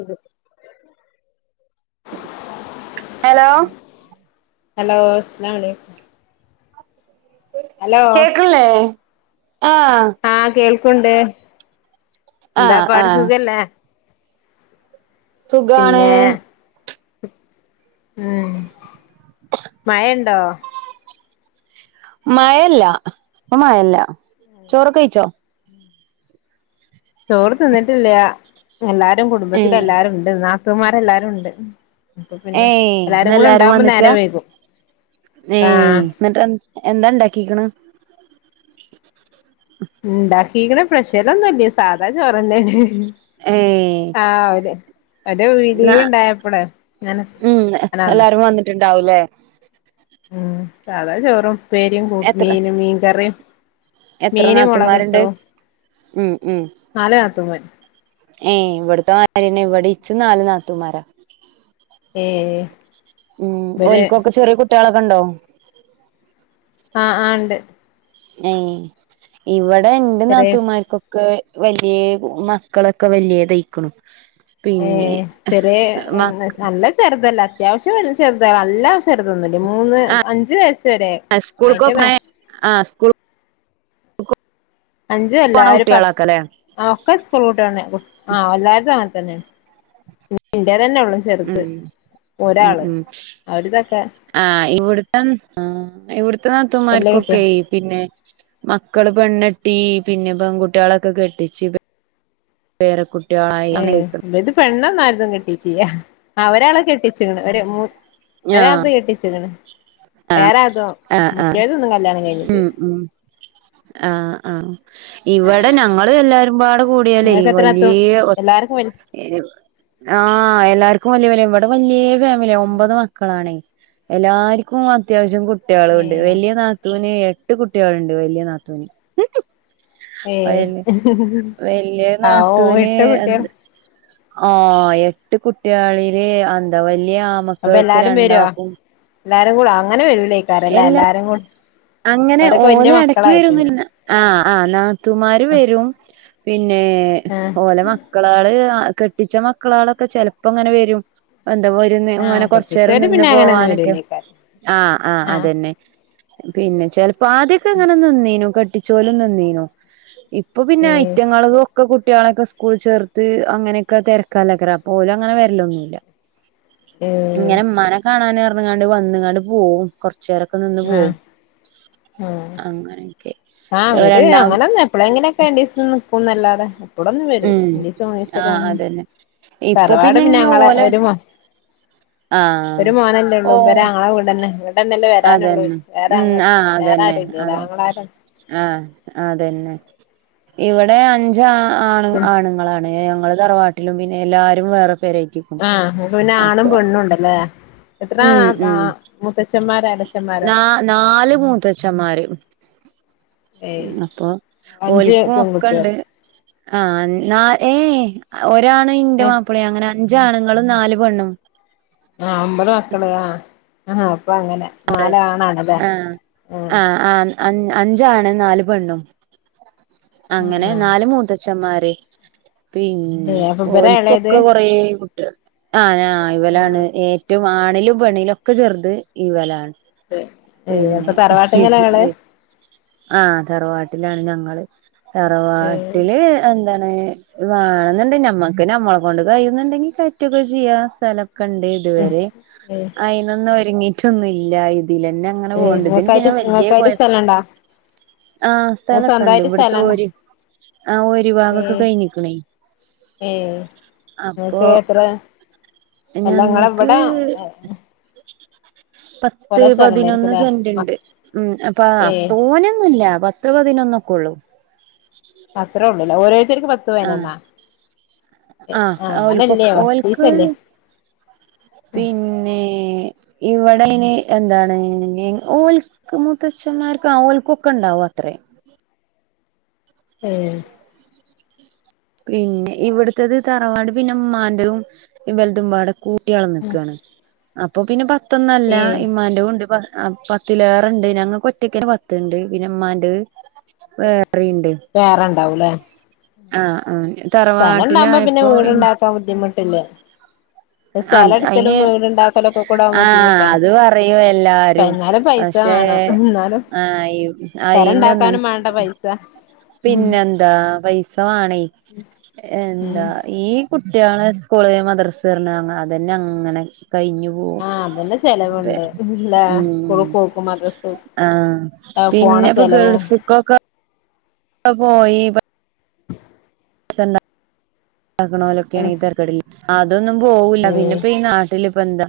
അതെ hello hello അസ്‌ലാമും അലൈകും കേക്കണില്ലേ ആഹ് ആഹ് കേൾക്കണ്ട് എന്താ ആഹ് പാട് ആഹ് സുഖല്ലേ സുഖാണ് പിന്നെ ഉം മയണ്ടോ മയല്ല ഇപ്പം മയല്ല ചോറൊക്കെ കയിച്ചോ ചോറ് തിന്നിട്ടില്ല എല്ലാരും കുടുംബത്തില ഏഹ് എല്ലാരുംണ്ട് നാത്തൂമ്മാരെല്ലാരും ഉണ്ട് അപ്പൊ പിന്നെ ഏയ് എല്ലാരും കൂടെ ഇന്നെല്ലാരും ഉണ്ടാവുമ്പോ വന്നിക്ക നേരം വൈകും ഏയ് ആഹ് എന്നിട്ട എന്താ ഇണ്ടാക്കിക്ക്‌ണ് ഇണ്ടാക്കീക്കണ് പ്രഷലൊന്നുല്ല സാധാ ചോറന്നെയണ് ഏയ് ആഹ് ആവിലേ ന്നാ അങ്ങനെ ഉം അങ്ങനെ വന്ന എല്ലാരും വന്നിട്ടുണ്ടാവൂലേ ഉം സാധാ ചോറും ഉപ്പേരിം കൂ എത്ര മീനും മീൻകറിം എത്ര മീന് നാത്തൂമാരുണ്ട് മൊളകിട്ടു ഉം ഉം നാല് നാത്തൂന്മാര് ഏഹ് ഇവ്ടത്തെമാരി തന്നെ ഇവിടെ ഇച്ചും നാല് നാത്തൂമ്മാര ഏഹ് ഉം ഓല്ക്കോക്കെ ചെറിയ കുട്ടികളൊക്കെണ്ടോ ആഹ് ആഹ് ണ്ട് ഏ ഇവിടെ ഇന്റെ ചെറിയ നാത്തൂന്മാർക്കൊക്കെ വലിയ മക്കളൊക്കെ വലിയ തയ്ക്കണ് ഏ ചെറിയ നല്ല ചെറുതല്ല അത്യാവശ്യം വല്ല ചെറുത നല്ല ചെറുതോന്നോല്ല മൂന്ന് അഞ്ചു വയസ് വരെ അയിന്റെ മേ ആ സ്കൂൾ അഞ്ചു അല്ല പോണ ഒര് പത്ത് കുട്ടികളാക്കല്ലേ ആ ഒക്കെ സ്കൂൾ കൂട്ടിയ ആ എല്ലാര്ത്തും അങ്ങനെ തന്നെയാണ് പിന്ന ഇന്റെ തന്നെ ഉള്ളു ഉം ഉം ഉം അവരിതൊക്കെ ആ് ഇവിടുത്തെന്ന് ഇവിടത്തെ വല്യ കുട്ടിയ നാത്തൂൻമ്മാർക്കൊക്കെ പിന്നെ മക്കള് പെണ്ണട്ടി പിന്നെ പെൺകുട്ടികളൊക്കെ കെട്ടിച്ച് പേരക്കുട്ടികളായി ഏ അങ്ങനെയിരിക്കണ് ഇ ഇത് പെണ്ണൊന്നാരതും കെട്ടിട്ടിയ ഒരാളെ കെട്ടിച്ചണ് ഒ ആഹ് ഒരാത കെട്ടിച്ചണ് ആഹ് വേറെതോ ആഹ് ആഹ് മറ്റേതൊന്നും കല്യാണം കഴിഞ്ഞിട്ട് ഉം ഉം ആഹ് ആഹ ഇവിടെ ഞങ്ങ എല്ലാരും പാട അടെ കൂടിയാലേ നിങ്ങൾക്ക് എത്ര എത്തും വലിയ ഒ എല്ലാർക്കും വല് ആ്ഹ് എല്ലാർക്കും വലിയ വലിയ ഇവിടെ വലിയ ഫാമിലിയ ഒമ്പത് ആണേ എല്ലാർക്കും അത്യാവശ്യം ഏ കുട്ടികളുണ്ട് വലിയ നാത്തുവിന് എട്ട് കുട്ടികളുണ്ട് വലിയ നാത്തുവിന് ഏ വല് വല്യ ആ ഓ നാതുവിന് എട്ട് കുട്ടികൾ എന്ത് ആ എട്ട് കുട്ടികളില് അന്ത വല്യ അപ്പൊ എല്ലാരും വരുവാ എല്ലാരും കൂട അങ്ങനെ വരൂ എല്ലാ അങ്ങനെ അവരൊക്കെ വല്യ ഓല ഇടക്കി മക്കളായിട്ടുണ്ട് വരുന്നില്ല ആഹ ആ നാത്തുമാര് വരും പിന്നെ ആ ഓലെ മക്കാ മക്കളാള് കെട്ടിച്ച മക്കളാളൊക്കെ ചെപ്പോ അങ്ങനെ വരും എന്താ ആ ഇങ്ങനെ കൊറച്ചേര കെട്ടിച്ചോര് നിന്ന് പിന്നെ അങ്ങനൊന്നും പോവാനൊക്കെ വരൂലേക്കാരം ആ ആ അതന്നെ പിന്നെ ചെലപ്പോ ആദ്യൊക്കെ അങ്ങനെ നീന്നീനോ കട്ടിച്ചോലും നിന്നീനോ ഇപ്പൊ പിന്നെ ഏ ഐറ്റങ്ങ ഒക്കെ കുട്ടികളൊക്കെ സ്കൂൾ ചേർത്ത് അങ്ങനെയൊക്കെ തിരക്കല്ലക്കരാ പോലും അങ്ങനെ വരല്ലൊന്നുമല്ല ഏഹ് ഇങ്ങനെമാനെ കാണാന ഇറന്ന്ങ്ങാണ്ട് വന്നങ്ങാണ്ട് പോകും കൊറച്ചുരൊക്കെ അപ്പൊ നിന്ന് ആ പോ അങ്ങനെയൊക്കെ ആഹ് അവര് രണ്ടാമ അങ്ങനെന്ന എപ്പളെ എങ്ങനെയൊക്കെ രണ്ടസം നിക്കൂന്ന്ല്ലാതെ ഇടൊന്നും വരുല ഉം വെല്ലുച്ച മരിച്ചപൊ ആഹ് വന്നേ അതന്നെ ഇപ്പൊ തറവാട് പിന്നെ ഇങ്ങനെ ഞങ്ങളെ ഓലെ ഒരു മോൻ ഒരു ആഹ് മോനല്ലേ ഓ ഉള്ളൂ വരെ ഇവിടെന്നെ ഇടെന്നെല്ലേ വരാനുള്ളൂ അതന്നെ വേറെ വേറെ ആരുല്ലാ ന്തൊരു ആങ്ങളമാര ആഹ അതന്നെ ഇവിടെ അഞ്ച് ആണു ആണുങ്ങളാണ് ഞങ്ങള് തറവാട്ടിലും പിന്നെ എല്ലാരും വേറെ പേരായിട്ട ആഹ് അപ്പൊ പിന്നെ ആണും പെണ്ണുണ്ടല്ലേ എത്ര ഉം ആ ഉം മുത്തച്ഛന്മാരോ അടച്ചന്മാരോ ആഹ് നാ നാല് മൂത്തച്ഛന്മാര് അപ്പൊ ഓൽക്കും ഒക്കെ പെൺകുട്ടികൾ ഇണ്ട് ആഹ് നാ ഏ ഒരാണു ഇന്റെ ഏഹ് മാപ്പിളയ അങ്ങനെ അഞ്ചാണുങ്ങളും നാല് പെണ്ണും ആ അമ്പത് മക്കള് ആഹ് ആഹ് അപ്പ അങ്ങനെ നാല ആണാണല്ലെ ആഹ് ആൻ അഞ്ച് ആണും നാല് പെണ്ണും ആഹ് അങ്ങനെ ആഹ് നാല് മൂത്താച്ഛൻ. ഏട്ടന്മാരെ പിന്നെ ഏഹ് അപ്പൊ ഇവരാ ഓലുക്ക് എളയത് ഒക്കെ കൊറെ കുട്ടികൾ ആഹ് ഏഹ്. ഇവലാണ് ആഹ് ഏറ്റവും ആണിലും പെണ്ണിയിലും ഒക്കെ ചെറുത് ഇവലാണ്. ഏഹ് അപ്പൊ പിന്നെ തറവാട്ടിങ്ങലാ ഇങ്ങള് ഏഹ് ആഹ് തറവാട്ടിലാണ് ഞങ്ങള് ഏഹ് തറവാട്ടില്. എന്താണ് വേണെന്ന് ഉണ്ടാൽ ഞമ്മക്ക് നമ്മളെ കൊണ്ട് കഴിയുന്നുണ്ടെങ്കിൽ കയറ്റുയൊക്കെ ചെയ്യാം, സ്ഥലയൊക്കെ ഉണ്ട്. ഇതുവരെ ഏഹ് അയിനൊന്നും ഒരുങ്ങിട്ടൊന്നുല്ല ഇതില് തന്നെ. അങ്ങനെ ഏഹ് പോണ്ട്, ഇതിന് ഇങ്ങക്കായിട്ട് വേണം വെല്യ ഇങ്ങക്കായിട്ട് കുഴപ്പം. സ്ഥലണ്ടാ ആഹ് ഇങ്ങക്ക് സ്ഥലയൊക്കെ ഉണ്ട്, സ്വന്തായിട്ട് ഇവിടുത്തെ സ്ഥലണ്ടാ ഓര്, ആഹ് ഒരു ഭാഗമൊക്കെ ഏഹ് കഴിഞ്ഞിക്കണേ. ഏഹ് അപ്പൊ നിങ്ങൾക്ക് എത്ര അല്ല നിങ്ങള് ഞങ്ങക്ക് എവിടെ ഏഹ്. പത്ത് പതിനൊന്ന് സ്ഥലണ്ടായിരിക്കുംല്ലേ സെന്റ് ഉണ്ട്, മക് ഉം അപ്പോ ഏഹ് തോനെ ഒന്നുമില്ല. ഇത്ര പതിനൊന്നൊക്കെ ഉള്ളൂ. അത്ര ഉള്ളൂ ഓരോ. ശരിക്കും പത്ത് പേരെ ആഹ് എന്നാ ഏഹ് ആഹ് ഓൽക്കൊ അങ്ങനെയല്ലേ വർക്ക് ഓൽക്ക് ഫ്രീയല്ലേ. പിന്നെ ഇവിടെ ഇനി എന്താണ് ഇനി ഓൽ. ക്ക് മുത്തച്ഛന്മാർക്കും അവലുക്കൊക്കെ ഉണ്ടാവും അത്ര. ഏഹ് പിന്നെ ഇവിടുത്തത് തറവാട് പിന്നെ ഉമ്മാൻ്റെതും ബലത് ഉമ്മടെ കൂട്ടികളും നിൽക്കുവാണ്. അപ്പൊ പിന്നെ പത്ത് ഒന്ന് അല്ല ഏഹ് ഇമ്മാന്റെ ഉണ്ട് കൊറെ. ആഹ് പത്തിലേറെയുണ്ട് ഞങ്ങൾക്ക് ഒറ്റക്ക് തന്നെ പത്തുണ്ട് പിന്നെ ഉമ്മാന്റേത്. വേറെ ഇണ്ട് വേറെണ്ടാവൂല്ലേ ആഹ് ആഹ് തറ. സ്ഥലം ഉണ്ടാക്കുമ്പോ പിന്നെ വീട് ഉണ്ടാക്കാൻ ബുദ്ധിമുട്ടല്ലേ. ആഹ് അയിന് വീടുണ്ടാക്കലൊക്കെ കൂടെ ആവുമ്പോ ആഹ് ബുദ്ധിമുട്ടാണ് അത് പറയും എല്ലാരും പ എന്നാലും പൈസ പക്ഷെ വേണം എന്നാലും ആഹ് അയിന് ഒന്നും. പെരണ്ടാക്കാനും വേണ്ട പൈസ പിന്നെന്താ പൈസ വേണേ ഉം എന്താ ഈ. കുട്ടികള് സ്കൂളിൽ മദ്രസ് വിടുന്നു അങ്ങ് അതെന്നെ അങ്ങനെ കഴിഞ്ഞു. ഓഹ് ആഹ് അതന്നെ പി ചെലവുണ്ട് ല്ലേ സ്കൂൾ ഉം. പോക്കും മദ്രസ ആഹ് പോണ പിന്നെ ഇപ്പൊ ചെലവും ഗൾഫുക്കൊക്കെ. പോയി രസം ഉണ്ടാക്കണ് പോലെ ഒക്കെയാണേ തരക്കേടില്ല, അതൊന്നും പോക്കൂല പിന്നെ ഉം ഇപ്പോ ഈ നാ നാട്ടിൽ ഇപ്പൊ എന്താ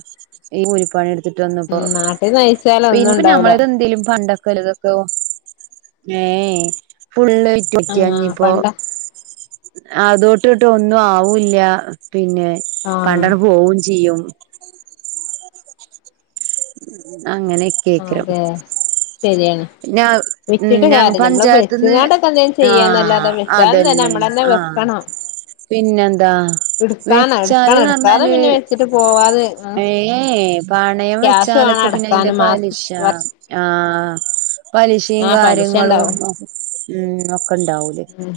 ഈ കൂലിപ്പണി എടു എടുത്തിട്ട് വന്നിപ്പോ ഉം നാട്ടിന്ന് അയച്ചാൽ പി ഒന്നും പിന്നെ ഉണ്ടാവൂല നമ്മള് ഇത് എന്തേലും പണ്ടൊക്കെ വലുത്. തോ ഏഹ് ഫുള്ള് ആയിട്ട് ആഹ് പിടിക്കാഞ്ഞിപ്പോ. പണ്ട അതൊട്ട് തോട്ട് ഒന്നും ആവൂല, പിന്നെ പണ്ട് ആഹ് അവിടെ പോവൂ ചെയ്യും. അങ്ങനെ ആഹ് അതെ ശരിയാണ്. പിന്നെ ഉം വെച്ചിട്ട് ഞാ കാര്യല്ല നമ്മള് പഞ്ചായത്ത് നിന്ന് വെച്ച്ങ്ങാണ്ടൊക്കെ എന്തേലും ചെയ്യാന്നല്ലാതെ ആഹ് വെച്ചാലും തന്നെ അതെന്നെ നമ്മളന്നെ ആഹ്. വെക്കണം പിന്നെന്താ. ഇട്ക്കാനാ വെച്ചാല് ഇട്ക്കണം എന്ന് ഇട്ക്കാതെ പറഞ്ഞാല് പിന്നെ വെച്ചിട്ട് പോവാതെ ആഹ് ഏഹ് പണയം ക്യാഷ് വെച്ചാല് വേണം ഒക്കെ. പിന്നെ അയിന്റെ അടക്കാന് മാസം പലിശ വർഷ ആഹ്. പലിശയും ആഹ് പലിശ കാര്യങ്ങളും ഇണ്ടാവും ഉം ഒക്കെ ഉണ്ടാവൂലേ. ഉം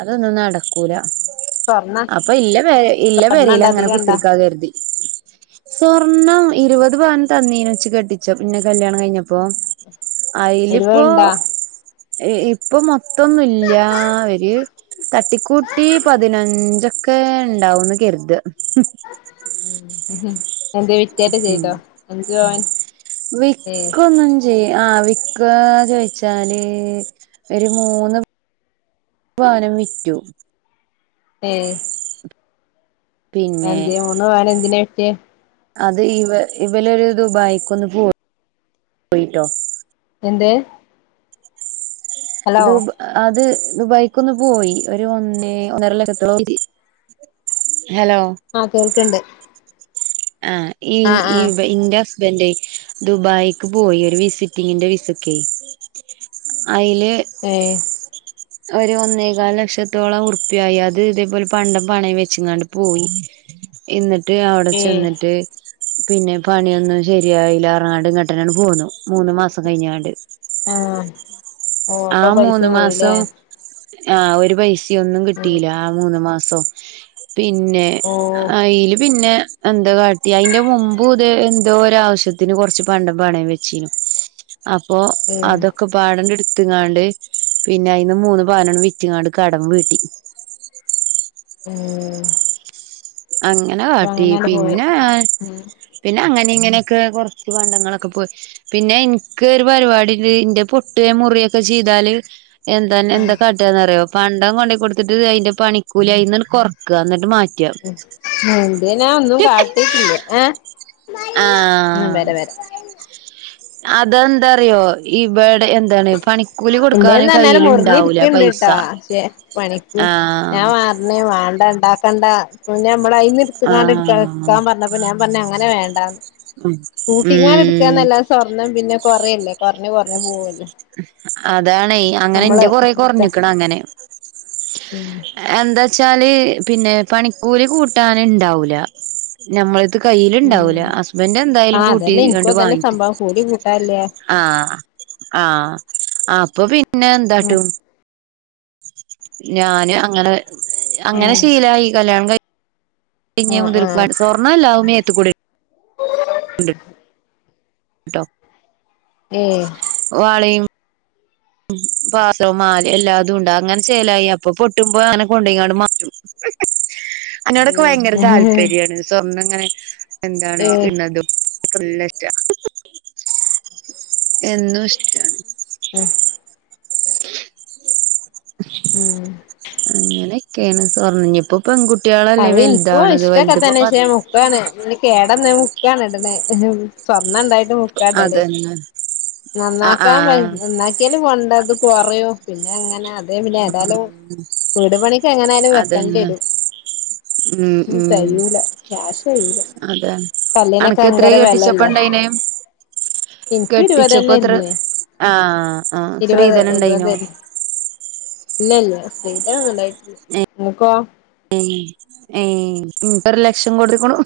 അതൊന്നും നടക്കൂല. സ്വർണ്ണ അപ്പൊ ഇല്ല പെ ഇല്ല പെരേല് സ്വർണ്ണണ്ടോ അങ്ങനെ അധികണ്ടോ കുത്തിയിരിക്കാ കരുതി. സ്വർണം ഇരുപത് പവൻ തന്നേനി എനിച്ച് കെട്ടിച്ചപ്പൊ, പിന്നെ കല്യാണം കഴിഞ്ഞപ്പോ. അയില് പ്പോ ഇരുവത്ണ്ടോ ഇപ്പൊ മൊത്തൊന്നില്ല ഒര് തട്ടിക്കൂട്ടി പതിനഞ്ചക് ഒക്കെ ഉണ്ടാവന്ന് കരുത് ഉം എന്ത വിറ്റേറ്റ ചെയ്തോ അഞ്ചു പവൻ ഏഹ് വിക്കന്ന ആഹ് വിക്കന്ന് ചോദിച്ചാല് ഒരു മൂന്ന് പവാനം വിറ്റു ഏയ് പിന്നെ എന്ത്യ [unintelligible] വിറ്റെ അത് ഇവ ഇവലൊ ഒരു ദുബായിക്ക്ന്ന് പോയി എന്ത് ഹലോ ദുബ അത് ദുബായ്ക്കൊന്ന് പോയി ഒരു ഒന്നേ ഒന്നര ലക്കത്തോള ഹലോ ആഹ് കേൾക്കണ്ട് ആഹ് ഈ ഈ ആഹ് ഇൻ്റെ ന്റെ ദുബായിക്ക് പോയി ഒരു വിസിറ്റിങ്ങിന്റെ വിസക്ക അയ്ല് ഏയ് ഒരു ഒന്നേകാല് ലക്ഷത്തോളം ഉറുപ്പിയായി അത് ഇതേപോലെ പണ്ട പണ വെച്ചാണ്ട് പോയി എന്നിട്ട് അവിടെ ഏഹ് ചെന്നിട്ട് പിന്നെ പണിയൊന്നും ശരിയായില്ല നാട് കട്ടനാണ്ട് പോന്നു മൂന്ന് മാസം കഴിഞ്ഞാണ്ട് ആഹ് ഓ ആ അപ്പൊ പൈസ മൂന്ന് പോയില്ലേ മാസം ആഹ് ഒരു പൈസയൊന്നും കിട്ടീല്ല ആ മൂന്ന് മാസോ പിന്നെ ഓഹ് അയില് പിന്നെ എന്താ കാട്ടി അതിന്റെ മുമ്പു ഇത എന്തോ ഒരു ആവശ്യത്തിന് കൊറച്ച് പണ്ട പണേ വെച്ചീനും അപ്പോ ഏഹ് അതൊക്കെ പാടണ്ട് ന്ങ്ങാണ്ട് പിന്നെ അയിന്ന് മൂന്ന് പനാണ് വിറ്റങ്ങാണ്ട് കടമ്പീട്ടി ഉം അങ്ങനെ പ്പൊ കാട്ടി അങ്ങനെയാണ്ട് പോയെ പിന്നെ ഞാൻ ആഹ് പിന്നെ അങ്ങനെ ഇങ്ങനെയൊക്കെ കുറച്ച് പണ്ടങ്ങളൊക്കെ പോയി പിന്നെ എനിക്ക് ഒരു പരിപാടിണ്ട് ന്റെ പൊട്ടുയെ മുറിയൊക്കെ ചെയ്താല് എന്താൻ എന്താ കാട്ടിയെന്നറിയോ പണ്ടൊ കൊണ്ടോ കൊടുത്തിട്ട് അയിന്റെ പണിക്കൂലി അയിന്ന് കുറക്ക എന്നിട്ട് മാ എന്ത്ന ഒന്നും കാട്ടി ആഹ് ആഹ് അതെന്താറിയോ ഈ വടെ എന്താണ് പണി എന്തേന്ന് പറന്നാല മുറിഞ്ഞി ഇരിക്കണ്ട് ട്ടോ പക്ഷെ പണിക്ക് ആഹ് ഞാൻ മാ ന്നെ ഉം വേണ്ട ണ്ടാക്കണ്ട പിന്നെ മ്മള അയന് ആഹ് എടുത്തണ്ട്ക്കാൻ പറഞ്ഞപ്പ ഞാൻ പറഞ്ഞങ്ങനെ വേണ്ടാന്ന് ഉം ഉം കൂട്ടിങ്ങാനെടുക്കാന്നല്ല സ്വർണ്ണം പിന്നെ കൊറേല്ലേ കൊറഞ്ഞ് കൊറഞ്ഞ് പോവല്ലേ അതാണ് നമ്മള് അങ്ങനെന്റെ കൊറേ ഇട്ത്തെ കുറഞ്ഞിക്കണ് അങ്ങനെ ഉം എഹ് എന്താച്ചാല് പിന്നെ പണിക്കൂലി കൂട്ടാനിണ്ടാവൂല ഞമ്മളത് കയ്ൽ ഉം ഇണ്ടാവൂല ഹസ്ബൻറ് എന്തായാലും ആഹ് കൂട്ടി അതന്നെ ഇൻക്കും കണ്ട് അതന്നെ വാങ്ങിക്കു സംഭവം കൂലി കൂട്ടാല്ല ആഹ് ആഹ് അപ്പൊ പിന്നെ ഉം എന്താട്ടും ഞാന് അങ്ങനെ അങ്ങനെ ഉം ശീലായി കല്യാണം കയ് പിഞ്ഞെ ആഹ് മുതൽക്ക് ആഹ് [unintelligible] സ്വർണ്ണല്ലാ വ്മേത്ത്ക്കൂടി ണ്ട് ട്ടോ ഏഹ് വളിം ഉം, പാസോം മാലി എല്ലാതുംണ്ട് അങ്ങൻ ചേലായി അപ്പൊ പൊട്ടുമ്പോ അങ്ങനെ കൊണ്ടൊയ്കാണ്ട് മാറ്റും. അന്നോടൊക്കെ ഭയങ്കര താല്പര്യാണ്. സ്വർണംങ്ങനെ എന്താണ് ഏഹ് ഇട്ണതും ൻക്കല്ലഷ്ടാ, എന്നും ഇഷ്ടാണ് ഉം ഉം അങ്ങനെയൊക്കേണ് സ്വർണ്ണ ഞ്ഞിപ്പോ പെൺകുട്ട്യേളല്ലേ വെൽതാണത് വൽത്പ്പം പ ക്കാണ് ഇനി കേടന്നെ മുക്കാണ് ട്ണെ സ്വർണ്ണംണ്ടായിട്ടും മുക്കാടല് [unintelligible] നന്നാക്കാൻവയ് ആഹ് നന്നാക്ക്യാലും പണ്ടത് കൊറയും. പിന്നെങ്ങന അതേ പിന്നേതാലും വീട് പണിക്കെങ്ങനാലും അതന്നെ വെക്കെണ്ട്യരും. ഉം തെയ്യൂല ക്യാഷെയ്യൂല. അതാണ് കല്ലിനൊക്കെ അനക്ക് എത്രേ ഭയങ്കര കെട്ടിച്ചപ്പ വെലല്ലേ, ഇണ്ടായിനെ ഇൻക്ക് ഇരുവ കെട്ടിച്ചപ്പോ എത്ര തന്നെല്ലേ ആഹ് ആഹ് ഇരുവത് സ്ത്രീധനം ഇരുവത് ഇണ്ടായിനോ [unintelligible] ഇല്ലല്ല്യ, സ്ത്രീധനൊന്നുണ്ടായിട്ടില്ല ഇങ്ങക്കോ ഏഹ് ഏഹ് ഇൻക്കൊരുലക്ഷം കൊട്ത്ത്ക്ക്ണു.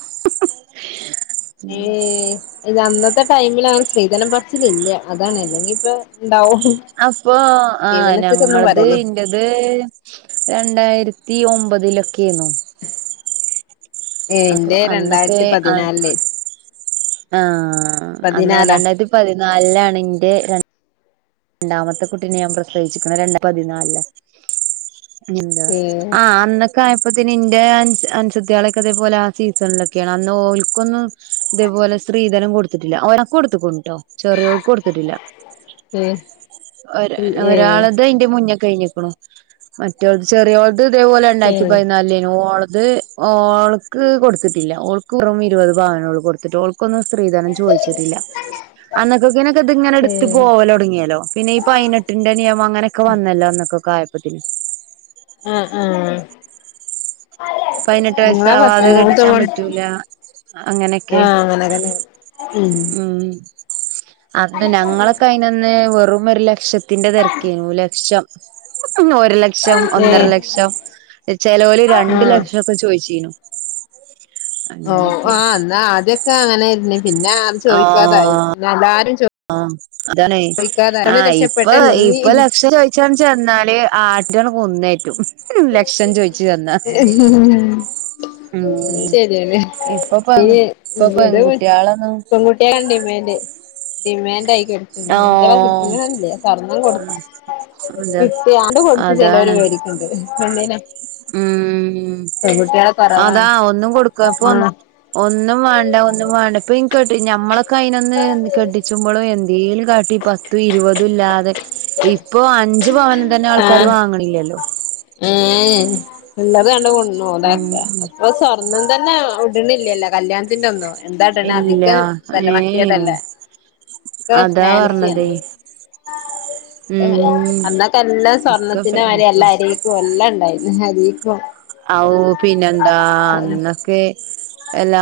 ഏഹ് ല്ല അന്നത്തെ ടൈമിലാനെ സ്ത്രീധനം പറച്ചിലില്ല്യ അതാണ് അല്ലെങ്കി പ്പൊ ണ്ടാവും. അപ്പോ ആഹ് നങ്ങളത് ഇൻ ൻ്റെത് രണ്ടായിര്ത്തി ഒമ്പതിലൊക്കെയ്ന്നു. ഏഹ്, ന്റെ അന്നൊക്കെ രണ്ടായിര്ത്തി പതിനാൽ ലേ ആഹ് അന്ന് പതിനാലാ രണ്ടായിര്ത്തി പതിനാൽ ലാണ് ഇന്റെ ര ണ്ടാമത്തെ കുട്ടിനെ ഞാൻ പ്രസവിച്ചിക്ക്ണ് രണ്ട പതിനാൽ ലാ ഞ്ഞെന്താ ഏ ആഹ് അന്ന് കായപ്പത്തിന് ഇന്റെ അനൻസ അൻസ ത്ത്യാളെക്കെ തേപോലെ ആ സീസൺലൊക്കെയാണ് അന്ന് ഓൽക്കൊന്നും തേപോലെ സ്ത്രീധനം കൊട്ത്തിട്ടില്ല. ഓരാക്കു കൊടുത്തുക്കുണുട്ടോ ചെറിയോൾക്ക് കൊട്ത്തിട്ടില്ല. ഏ ഒര ഏ ഒരാളത് അയ്ൻ്റിം മുന്നെ കയിഞ്ഞിക്ക്ണു മറ്റൊൾ ചെറിയോൾത് ഇതേപോലെ ഏ രണ്ടായിര്ത്തി പതിനാൽലേനു ഓളത് ഓൾക്ക് കൊട്ത്തിട്ടില്ല ഓൾക്ക് വെറും ഇരുപത് പവനൊള്ളു കൊട്ത്തിട്ട് ഓൾ ക്കൊന്നും സ്ത്രീധനം ചോയിച്ചിട്ടില്ല. അന്നൊക്കക്കിനൊക്കെ ത് ങ്ങനെ ഏ ട്ത്ത് പോവലൊട്ങ്ങിയ ല്ലോ പിന്നെ ഈ പൈനെട്ടിന്റെ നിയമം അങ്ങനൊക്കെ വന്നല്ലോ അന്നൊക്കെകായപ്പത്തിന് ആഹ് ആഹ് പയ്നെട്ട് വയസ്സാവാതെ കെട്ടിച്ചാൻ പറ്റൂലാ ആ അങ്ങനെക്കെ, അങ്ങനെതന്നെ ഉം അന്ന്‌ ഞങ്ങളൊക്കെ അയിനന്ന് വെറുമൊരു ലക്ഷത്തിന്റെ തെരക്കെയ്നു ലക്ഷം ഒരു ലക്ഷം ഏ ഒന്നര ലക്ഷം ചെലോല് രണ്ട് ല ആ പ്പ ചോയ്ച്ചീനു ഓഹ് ആഹ് ആഹ് എന്നാ ആദ്യൊക്കെ അങ്ങ നെയ്ര്ന്നി പിന്നെ അത് ചോയിക്കാതായി ആഹ് എല്ലാരും ചോ ആഹ് അതാപർഞ്ഞെയ് ചോദിക്കാതായി അവള് ആഹ് ഇപ്പൊ രക്ഷപ്പെട്ടല്ലെങ്കി ഇപ്പൊ ലക്ഷം ചോയ് ഛം ചെന്നാല് ആടള്കുന്നേറ്റും ലക്ഷം ചോയിച്ചു വന്നാ ഉം ശരിയാണ് ഇപ്പൊ പെ ഈ ഇപ്പൊ പെൺകുട്ടിയളൊന്നും ട്ടിയാള് ഡിമാൻഡ് ഡിമാൻഡ് ആയി കുട്ടികളെ ആഹ് കിട്ടുന്നില്ല സ്വർണം കൊടു അതാ കിട്ടിയാണ്ട് കൊടുത്ത് ചിലവർ അതാണ് മേടിക്കണ്ട് കണ്ടെന്നോ ഉം അതാ കൊറവാണ് ഒന്നും കൊടുക്കപ്പൊ ആഹ് ഒന്നും വേണ്ട ഒന്നും വേണ്ട ഇപ്പൊ ഇനി കേട്ട ഞമ്മളെ ക്കായിനൊന്നു കെടിച്ചുമ്പോളും എന്തേങ്കലും കാട്ടി പ പത്തും ഇരുപതും ഇല്ലാതെ ഇപ്പൊ അഞ്ച് പവന് തന്നെ ആൾക്കാര് വാങ്ങണില്ലല്ലോ ആഹ് ഉള്ളത് കണ്ട് കൊണ്ട് അതക്കെ ഉം ഇപ്പ സ്വർണ ഒന്നും തന്നെ ഇടണില്ലല്ലോ കല്യാണത്തിന്റെ അന്നും എന്താ ഇടണ ഇല്ല അധികം ഇതല്ല ഏ മറ്റിയതല്ലേ ഒക്കെ അതാ ഫാൻസിയാണ് പറഞ്ഞതേ ഉം അന്നൊക്കെ എല്ലാ ഒക്കെ സ്വർണ്ണത്തിന്മാതിരി ഫാൻസി എല്ലരെയും ക്കും എല്ലാം ഇണ്ടായിനി അരീക്കും ഔ പിന്നെന്താ അന്നൊക്കെ എല്ലാ